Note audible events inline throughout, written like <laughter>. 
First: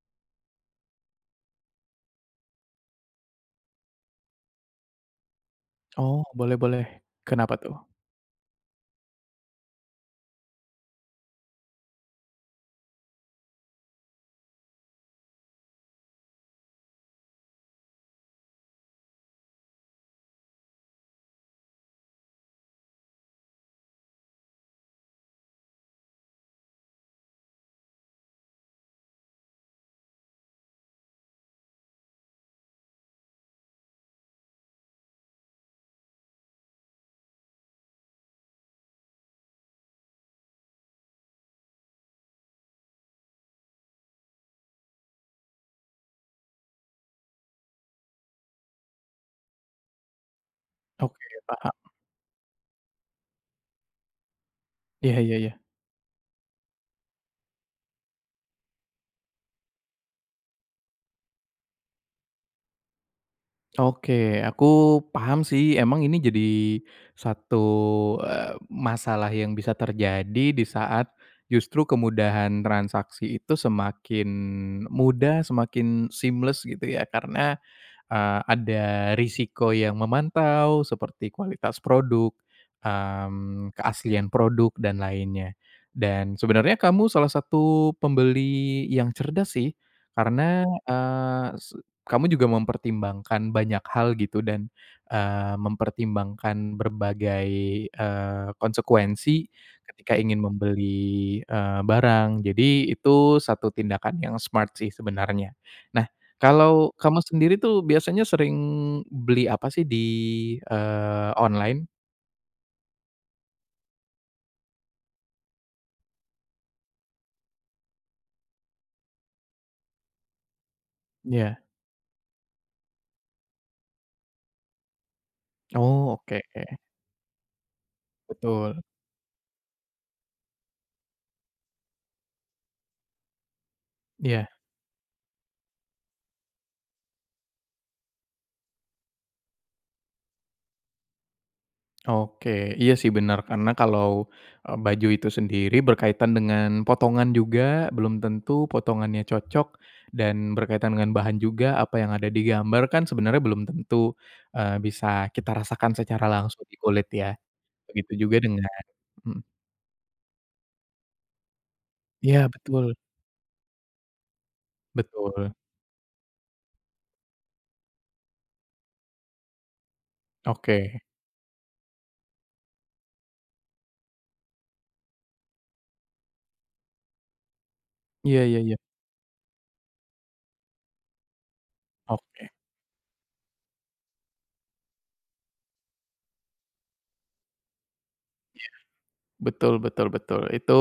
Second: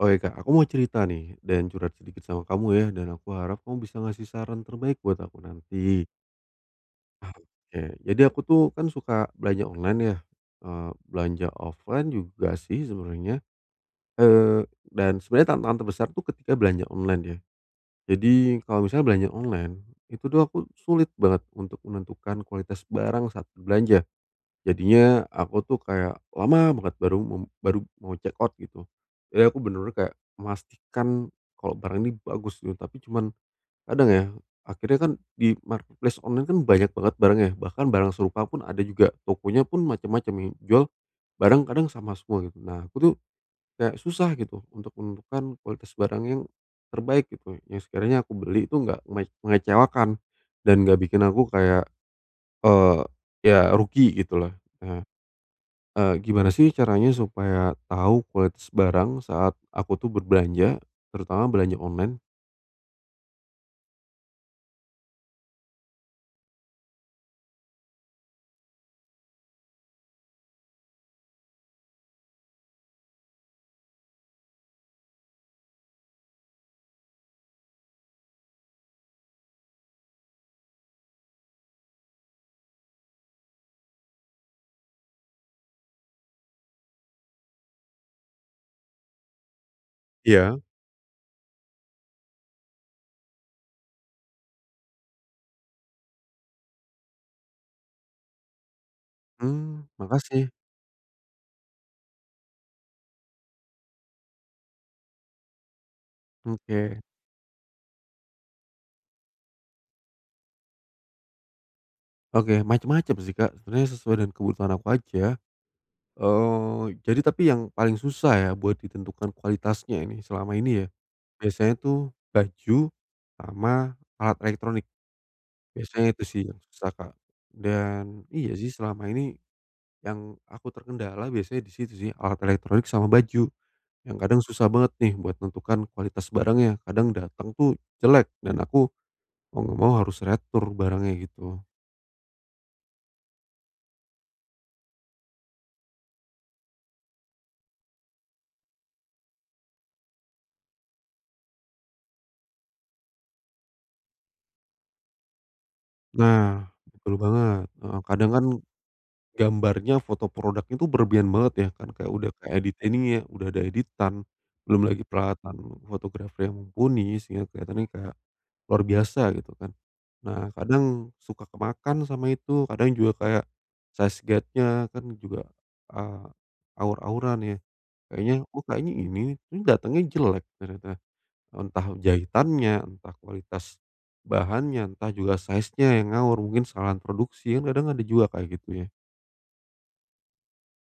Oh, iya, Kak, aku mau cerita nih dan curhat sedikit sama kamu, ya. Dan aku harap kamu bisa ngasih saran terbaik buat aku nanti. Oh, boleh boleh. Kenapa Oke, tuh? jadi aku tuh kan suka belanja online ya, eee, belanja offline juga sih sebenarnya. Eee, dan sebenernya tantangan terbesar tuh ketika belanja online, ya. Jadi kalau misalnya belanja online, itu tuh aku sulit banget untuk menentukan kualitas barang saat berbelanja. Jadinya aku tuh kayak lama banget baru mu baru mau check out gitu. Jadi aku bener-bener kayak memastikan kalau barang ini bagus nih, tapi cuman kadang ya akhirnya kan di marketplace online kan banyak banget barang ya, bahkan barang serupa pun ada juga, tokonya pun macam-macam, yang jual barang kadang sama semua, gitu. Nah, aku tuh kayak susah gitu untuk menentukan kualitas barang yang terbaik, gitu. Yang sekiranya aku beli itu nggak menge mengecewakan dan enggak bikin Oke, aku paham. kayak, eee, ya rugi, gitu loh, eh. Iya iya iya. Eee, gimana sih caranya supaya tahu kualitas barang saat aku tuh berbelanja, terutama belanja online? Oke, aku paham sih. Emang ini jadi satu, eee, masalah yang bisa terjadi di saat justru kemudahan transaksi itu semakin mudah, semakin seamless, gitu ya, karena, eee, ada risiko yang memantau seperti kualitas produk, mmm, keaslian produk dan lainnya. Dan sebenernya kamu salah satu pembeli yang cerdas sih, Iya. karena, eee, se kamu juga mempertimbangkan banyak hal, gitu, dan, eee, mempertimbangkan berbagai, eee, konsekuensi Mmm, ketika ingin makasih. membeli, eee, barang. Jadi itu satu tindakan yang smart sih sebenarnya. Nah, kalau Oke. kamu sendiri tuh biasanya sering beli apa sih di, eee, online? Oke, macam-macam sih, Kak, sebenernya sesuai dengan kebutuhan aku aja. Eee, jadi tapi yang paling susah ya buat ditentukan kualitasnya ini selama ini ya, Iya. biasanya tu baju sama alat elektronik. Oh, Biasanya itu oke. sih yang susah, Kak. Dan, iya sih, Betul. selama ini yang aku terkendala biasanya di situ sih, alat elektronik sama baju yang kadang Iya. susah banget nih buat menentukan kualitas barangnya. Kadang datang itu jelek dan aku mau enggak mau harus retur barangnya, gitu. Oke. Iya sih, bener. Karena kalau, e baju itu sendiri berkaitan dengan potongan juga. Belum tentu potongannya cocok dan berkaitan dengan bahan juga. Apa yang ada di gambar kan, sebenernya belum tentu, eee, bisa kita rasakan secara Nah, langsung di kulit, betul ya. banget. Heeh, Begitu kadang juga kan dengan mhm. gambarnya, foto produknya tuh berlebihan banget, ya. Kan kayak udah Iya, keedit betul. ininya, udah ada editan, belum lagi Betul. peralatan fotografer yang mumpuni, sehingga keliatannya kayak luar biasa, gitu kan. Nah, Oke. kadang suka kemakan sama itu, kadang juga kayak size guide-nya kan juga, eee, awur-awuran, ya. Kayaknya, Iya iya "Oh, iya. kayaknya ini," ini datangnya jelek, ternyata. Entah Oke. jahitannya, entah kualitas bahannya, entah juga size nya yang ngawur. Mungkin kesalahan produksi, kan kadang ada juga kayak Iya, gitu, ya. betul betul betul. Itu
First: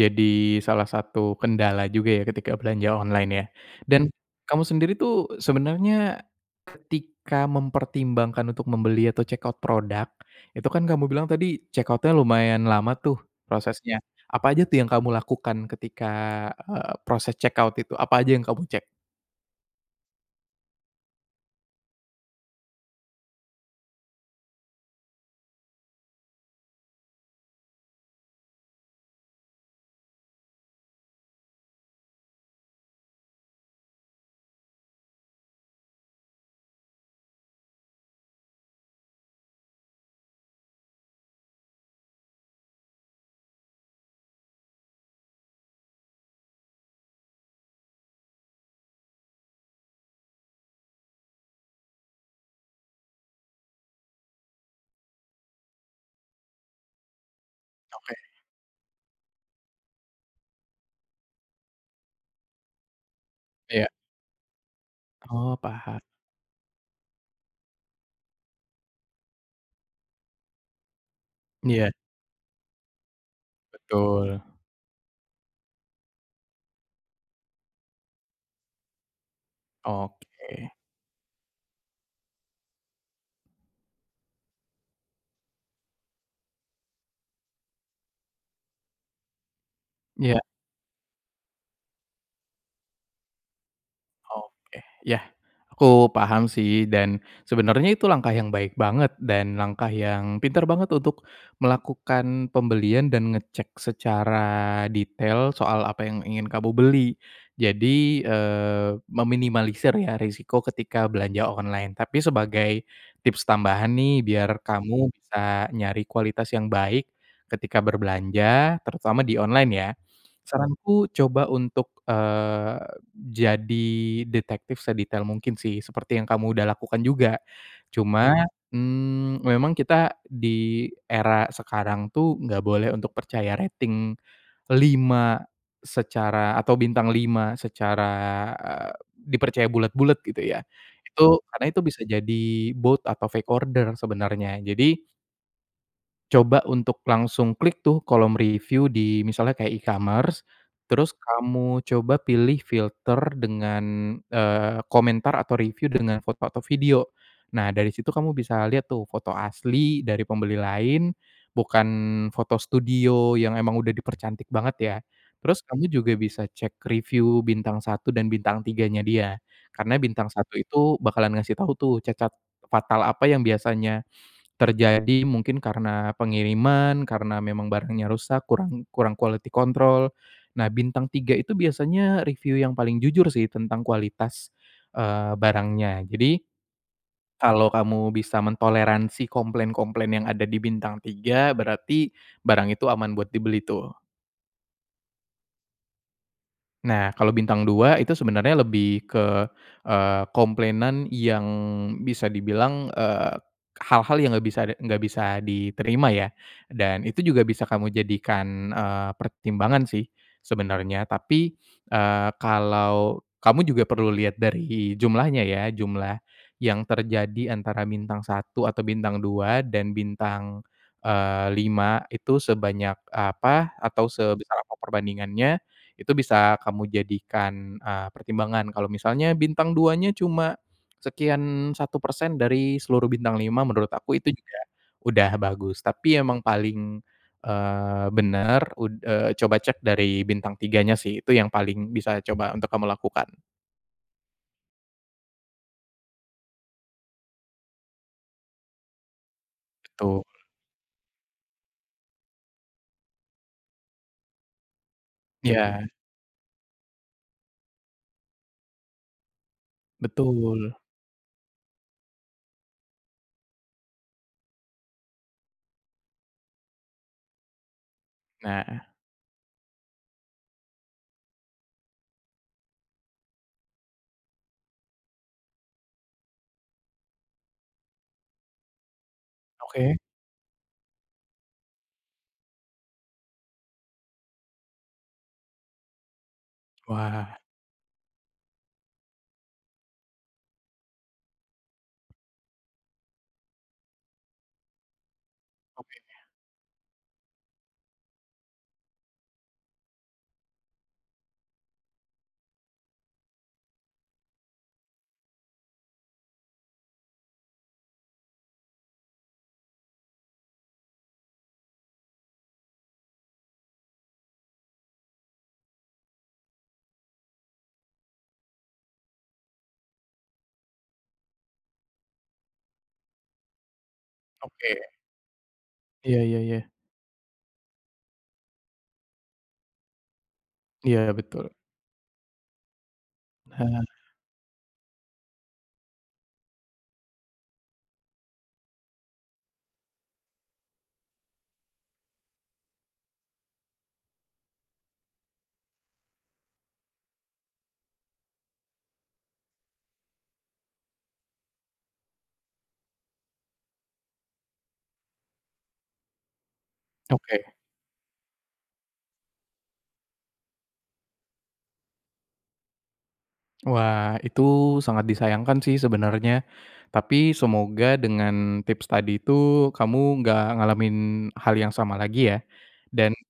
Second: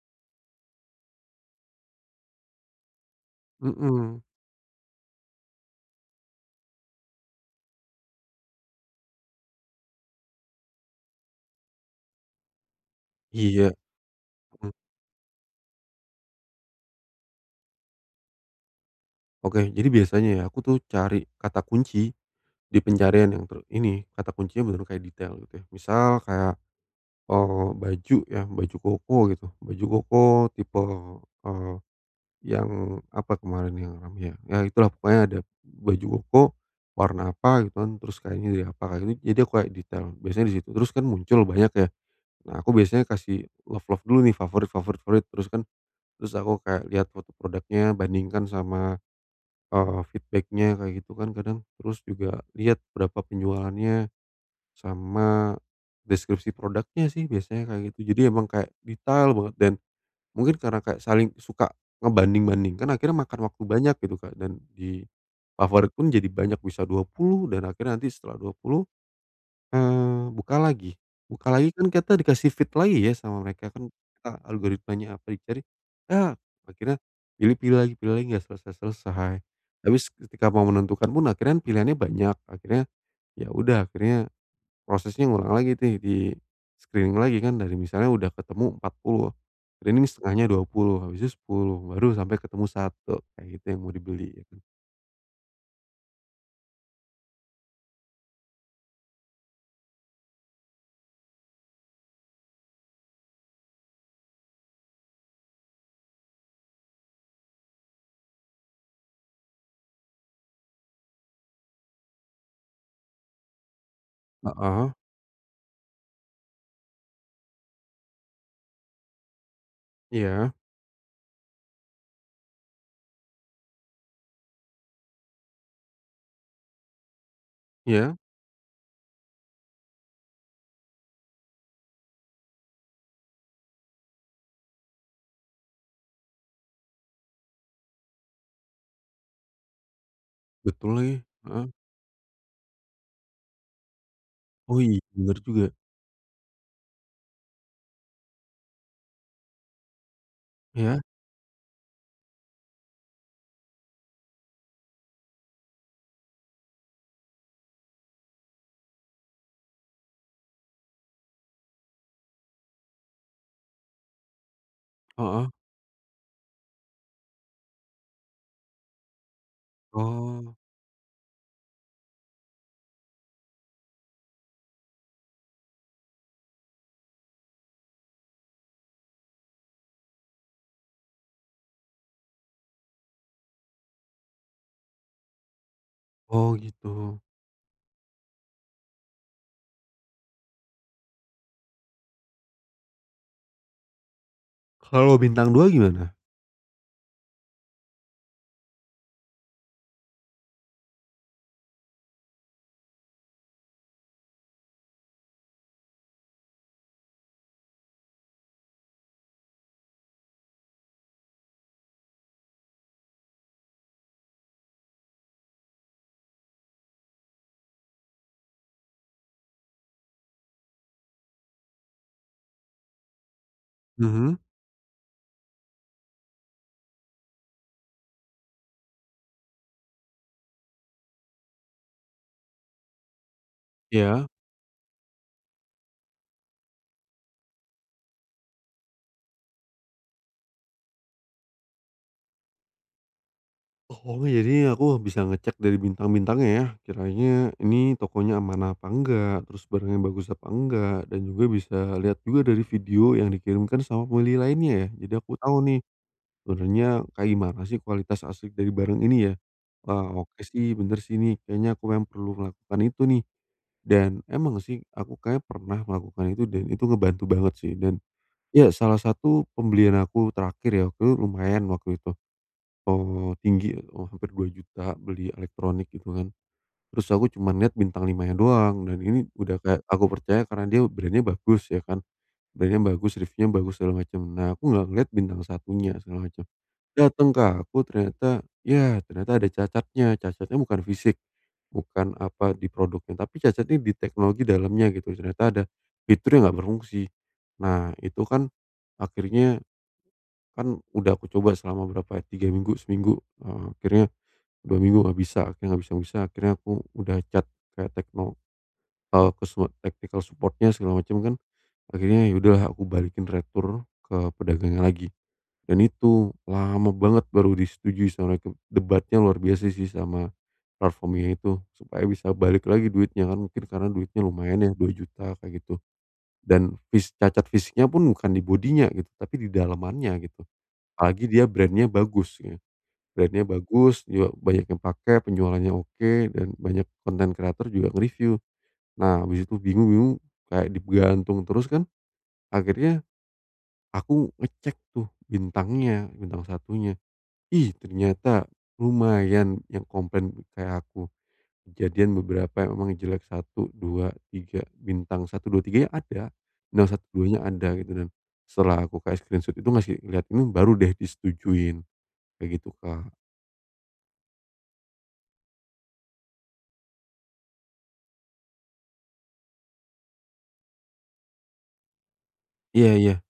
jadi salah satu kendala juga ya, ketika belanja online, ya. Dan, Mhm. kamu sendiri tuh, sebenarnya ketika mempertimbangkan untuk membeli atau check out produk, itu kan kamu bilang tadi check out-nya lumayan lama tuh, Iya, prosesnya. Apa aja mmm. tuh yang kamu lakukan ketika, eee, proses check out itu? Apa aja yang kamu cek? Oke, jadi, biasanya, ya, aku, tuh, cari kata kunci di pencarian yang ter ini, kata kuncinya bener-bener kayak detail, gitu, ya. Misal, kayak, eee, baju, ya, baju koko, gitu. Baju koko tipe, eee, yang apa kemarin yang ramai, ya. Ya, itulah. Pokoknya, ada baju koko, warna apa, gitu, kan. Terus, kainnya dari apa, akhirnya. Jadi, aku kayak detail, biasanya di situ. Terus, kan, muncul banyak, ya. Nah, aku biasanya kasih love-love dulu, nih, favorit-favorit fruit. Terus, kan, terus aku kayak lihat foto produknya, bandingkan sama, eee, feedback-nya kayak gitu, kan, kadang. Terus, juga lihat berapa penjualannya, sama deskripsi produknya, sih, biasanya kayak gitu. Oke. Jadi, emang kayak detail banget, dan mungkin karena kayak saling suka ngebanding-bandingkan, akhirnya makan waktu Iya. banyak, gitu, Kak. Dan, di Oh, favorit paham. pun, jadi banyak, bisa 20, dan akhirnya nanti setelah 20, eee, buka lagi. Buka lagi, kan, Iya. kita dikasih feed lagi, ya, sama mereka, kan, a Betul. algoritmanya apa dicari, ya, akhirnya pilih-pilih lagi, pilih lagi, enggak selesai-selesai. Habis, ketika mau Oke. menentukan pun akhirnya, kan, pilihannya banyak, akhirnya, ya udah, akhirnya, prosesnya ngulang lagi nih di-screening lagi, kan. Dari misalnya udah ketemu 40, screening Iya. setengahnya 20, habisnya 10, baru sampai ketemu 1, kayak gitu yang mau dibeli, gitu. Oke, iya. Aku paham, sih, dan sebenernya itu langkah yang baik banget, dan langkah yang pinter banget untuk melakukan pembelian, dan ngecek secara detail soal apa yang ingin kamu beli. Jadi, eee, meminimalisir, ya, resiko ketika belanja online. Tapi, sebagai tips tambahan nih, biar Heeh. kamu bisa nyari kualitas yang baik ketika berbelanja, terutama di online, ya. Iya. Saranku coba untuk, eee, jadi detektif sedetail mungkin, sih, seperti yang udah kamu lakukan juga. Iya. Cuma, mmm, memang kita di era sekarang, tuh, enggak boleh untuk percaya rating 5 secara, atau bintang 5 secara, eee, dipercaya bulat-bulat, gitu, ya. Betul lagi, Itu karena heeh. itu bisa jadi bot atau fake order sebenernya. Wih, Jadi bener juga. Coba untuk langsung klik tuh, kolom review di misalnya kayak e-commerce. Iya. Terus kamu coba pilih filter dengan, eee, komentar atau review dengan foto atau video. Nah, dari situ kamu bisa lihat tuh, foto asli dari pembeli lain, bukan foto studio yang emang udah dipercantik banget, ya. Heeh. Terus kamu juga bisa cek review bintang 1 dan bintang 3-nya dia. Karena bintang Oh. 1 itu bakalan ngasih tahu tuh, cacat fatal apa yang biasanya terjadi. Mungkin karena pengiriman, karena memang barangnya rusak, kurang kurang quality control. Nah, bintang 3 itu biasanya review yang paling jujur sih, tentang kualitas, eee, barangnya. Jadi, Oh, gitu. kalau kamu bisa mentoleransi komplain-komplain yang ada di bintang 3, berarti barang itu aman buat dibeli, tuh. Kalau bintang 2 gimana? Nah, kalau bintang 2, itu sebenarnya lebih ke, eee, komplainan yang, bisa dibilang, eee, k hal-hal yang enggak bisa de enggak bisa diterima, ya. Dan itu juga bisa kamu jadikan, eee, pertimbangan sih, sebenarnya. Tapi, eee, kalau kamu juga perlu lihat dari jumlahnya, ya. Jumlah yang terjadi antara bintang 1 atau bintang 2 dan bintang, eee, 5, itu sebanyak apa atau Mhm. sebesar apa perbandingannya. Itu bisa kamu jadikan, eee, pertimbangan. Kalau misalnya bintang 2-nya cuma sekian 1% dari seluruh bintang 5, menurut aku Iya. itu juga udah bagus. Tapi emang paling, eee, bener ud eee, coba cek dari bintang 3-nya, sih. Itu yang paling bisa coba untuk kamu lakukan. Oh. Jadi aku bisa ngecek dari bintang-bintangnya, ya, kiranya ini tokonya amanah apa enggak, terus barangnya Betul. bagus apa enggak, dan juga bisa lihat juga dari video yang dikirimkan sama pembeli lainnya, ya. Jadi aku tahu nih, Iya. sebenernya kayak gimana sih, kualitas asli dari barang ini, ya. Wah, oke sih, Betul. bener sih nih. Kayaknya aku mem perlu melakukan itu, nih. Dan emang sih, aku kayaknya pernah melakukan itu, dan itu ngebantu banget, sih. Dan, iya, Nah. salah satu pembelian aku terakhir ya, itu lumayan waktu itu. Oh, tinggi. Oh, hampir Rp2.000.000 beli elektronik, gitu kan. Terus aku cuma lihat bintang 5 nya doang, dan ini, udah kayak Oke. aku percaya karena dia brand-nya bagus, ya kan. Brand-nya bagus, reviewnya bagus, segala macem. Nah, aku enggak ngelihat bintang 1-nya, segala macam. Dateng Wah. ke aku ternyata, ya ternyata ada cacatnya. Cacatnya bukan fisik, bukan, apa, di produknya, tapi cacatnya di teknologi dalamnya, gitu. Ternyata ada Oke. fitur yang enggak berfungsi. Nah, itu kan akhirnya kan udah aku coba selama berapa, 3 minggu, seminggu, heeh. Akhirnya, 2 minggu enggak bisa. Akhirnya nggak bisa-bisa, akhirnya aku, udah chat kayak tekno, eee, ke semua technical support-nya, segala macem, kan. Akhirnya ya udah lah, aku balikin retur, ke pedagangnya lagi. Dan itu lama banget baru disetujui sama mereka. Debatnya luar biasa, sih, sama platform ini itu. Supaya bisa balik lagi duitnya, kan. Mungkin karena duitnya lumayan ya Oke. Rp2.000.000 kayak gitu. Iya, ya ya. Dan fis cacat fisiknya pun, bukan di body-nya, gitu. Tapi di dalemannya, gitu. Iya, Apalagi dia betul. brand-nya bagus. <unintelligible> Brand-nya Heeh. bagus, juga banyak yang pake, penjualannya oke, dan banyak konten kreator juga nge-review. Nah, habis itu bingung bingung, kayak digantung terus kan. Akhirnya, aku ngecek tuh, bintangnya, bintang 1-nya. Ih, ternyata lumayan yang komplain, kayak aku. Kejadian beberapa yang emang jelek, 1, 2, 3, bintang 1, 2, 3 nya ada. No 1, 2 nya Oke. ada. Gitu, dan, setelah aku kayak screenshot itu masih ngelihat, ini baru deh disetujuin. Kayak gitu, Kak. Wah, itu sangat disayangkan sih sebenernya. Tapi semoga dengan tips tadi itu, kamu nggak ngalamin hal yang sama lagi, ya. Iya, Dan ya.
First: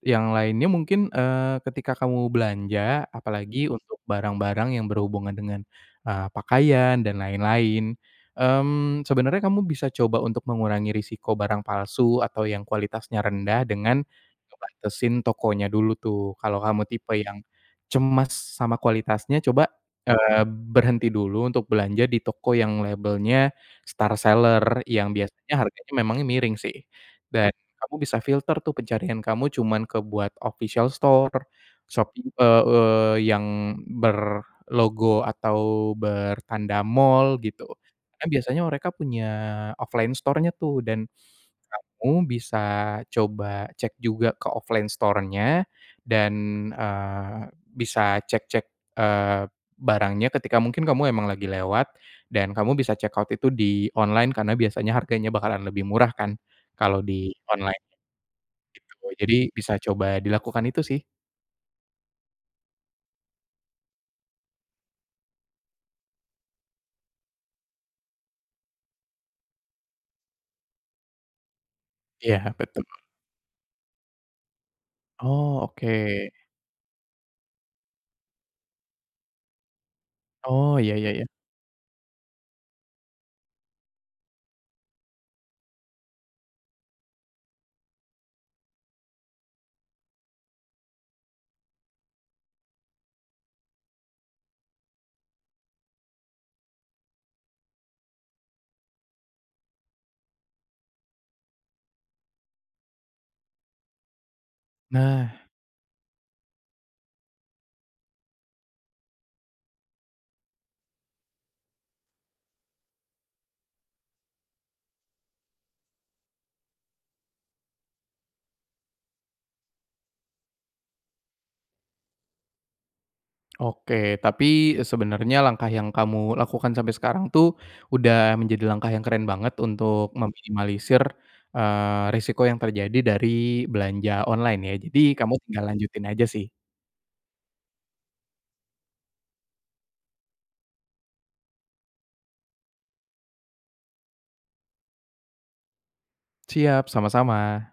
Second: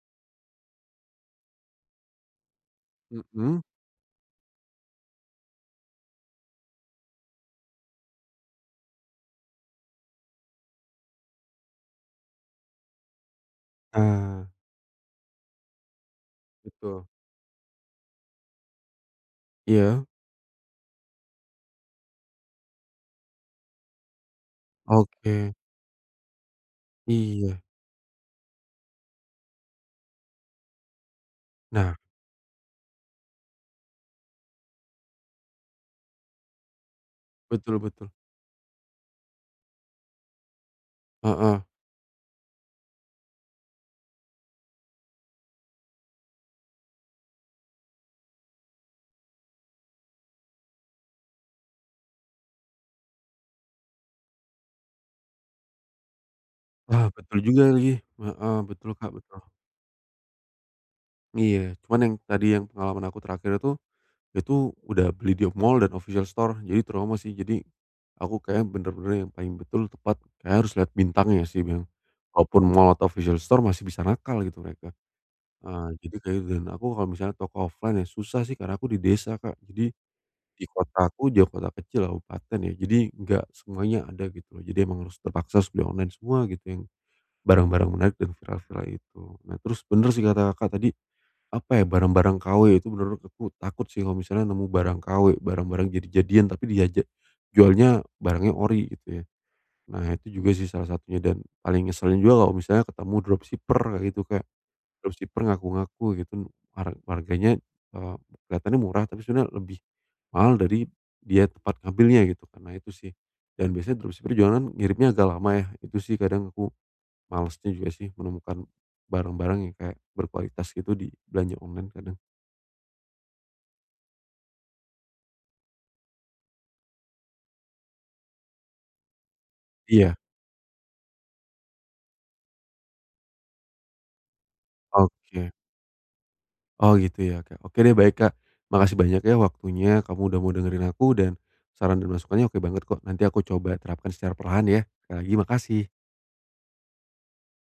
yang lainnya mungkin, eee, ketika kamu belanja, Mhm. apalagi untuk barang-barang yang berhubungan dengan, eee, pakaian dan lain-lain, mmm, sebenernya kamu bisa coba untuk mengurangi resiko barang palsu atau yang kualitasnya rendah, dengan Ah. ngebantesin tokonya dulu, tuh. Kalau kamu Betul. tipe yang cemas sama kualitasnya coba, Iya. eee, berhenti dulu untuk belanja di toko yang labelnya star seller, yang Oke. biasanya harganya memangnya miring, sih. Dan Iya. kamu bisa filter tuh pencarian kamu, cuman ke buat official store, Nah. Shopee, e eee, yang berlogo atau bertanda mall, gitu. Betul betul. Kan biasanya mereka punya offline store-nya tuh, dan Heeh. <snorts> kamu bisa coba cek juga ke offline store-nya dan, eee, bisa cek-cek, eee, barangnya ketika mungkin kamu emang lagi lewat, dan kamu bisa check out itu di online. Karena biasanya harganya bakalan lebih murah kan kalau Wah, di betul juga online, lagi. Heeh, betul, gitu, Kak, jadi betul. bisa coba dilakukan itu sih. Iya, cuman yang tadi yang pengalaman aku terakhir itu, itu udah beli di mall dan official store, jadi trauma sih. Jadi, aku kayaknya bener-bener yang paling betul, tepat, kayaknya harus lihat bintangnya sih memang. Iya, Walaupun betul. mall atau official store, masih bisa nakal gitu mereka. Oh, Eee, jadi oke. kayaknya dan aku kalau misalnya toko offline ya susah sih, karena aku di desa, Kak, jadi di Oh. Iya ya ya. kotaku juga kota kecil, kabupaten ya, jadi nggak semuanya ada gitu. Jadi emang harus terpaksa sudah online semua gitu, yang barang-barang menarik dan viral-viral itu. Nah, terus bener sih kata Kakak tadi, apa ya, barang-barang kw itu menurut aku takut sih kalau misalnya nemu barang kw, barang-barang jadi-jadian, tapi dia ja jualnya, barangnya ori, gitu ya. Nah, itu juga sih salah satunya dan paling ngeselin juga kalau misalnya ketemu dropshipper kayak gitu, Kak. Nah. Dropshipper ngaku-ngaku gitu, har harganya, eee, kelihatannya murah, tapi sebenarnya lebih mahal dari dia tempat ngambilnya, gitu kan. Nah itu sih, dan biasanya dropshipper juga kan ngirimnya agak lama yah, itu sih, kadang aku malesnya juga sih menemukan barang-barang yang kayak berkualitas gitu di belanja online, kadang. Oke. Tapi, eee, sebenarnya langkah yang kamu lakukan sampai sekarang tuh, udah menjadi langkah yang keren banget untuk Iya. meminimalisir, eee, resiko yang terjadi dari belanja online ,ya. Jadi kamu Oke. tinggal lanjutin aja sih. Oh, gitu ya, Kak. Oke deh, baik, Kak. Makasih banyak ya waktunya, kamu udah mau dengerin aku dan saran dan masukannya oke banget kok. Nanti aku coba terapkan secara perlahan, ya. Sekali lagi, makasih. Siap, sama-sama.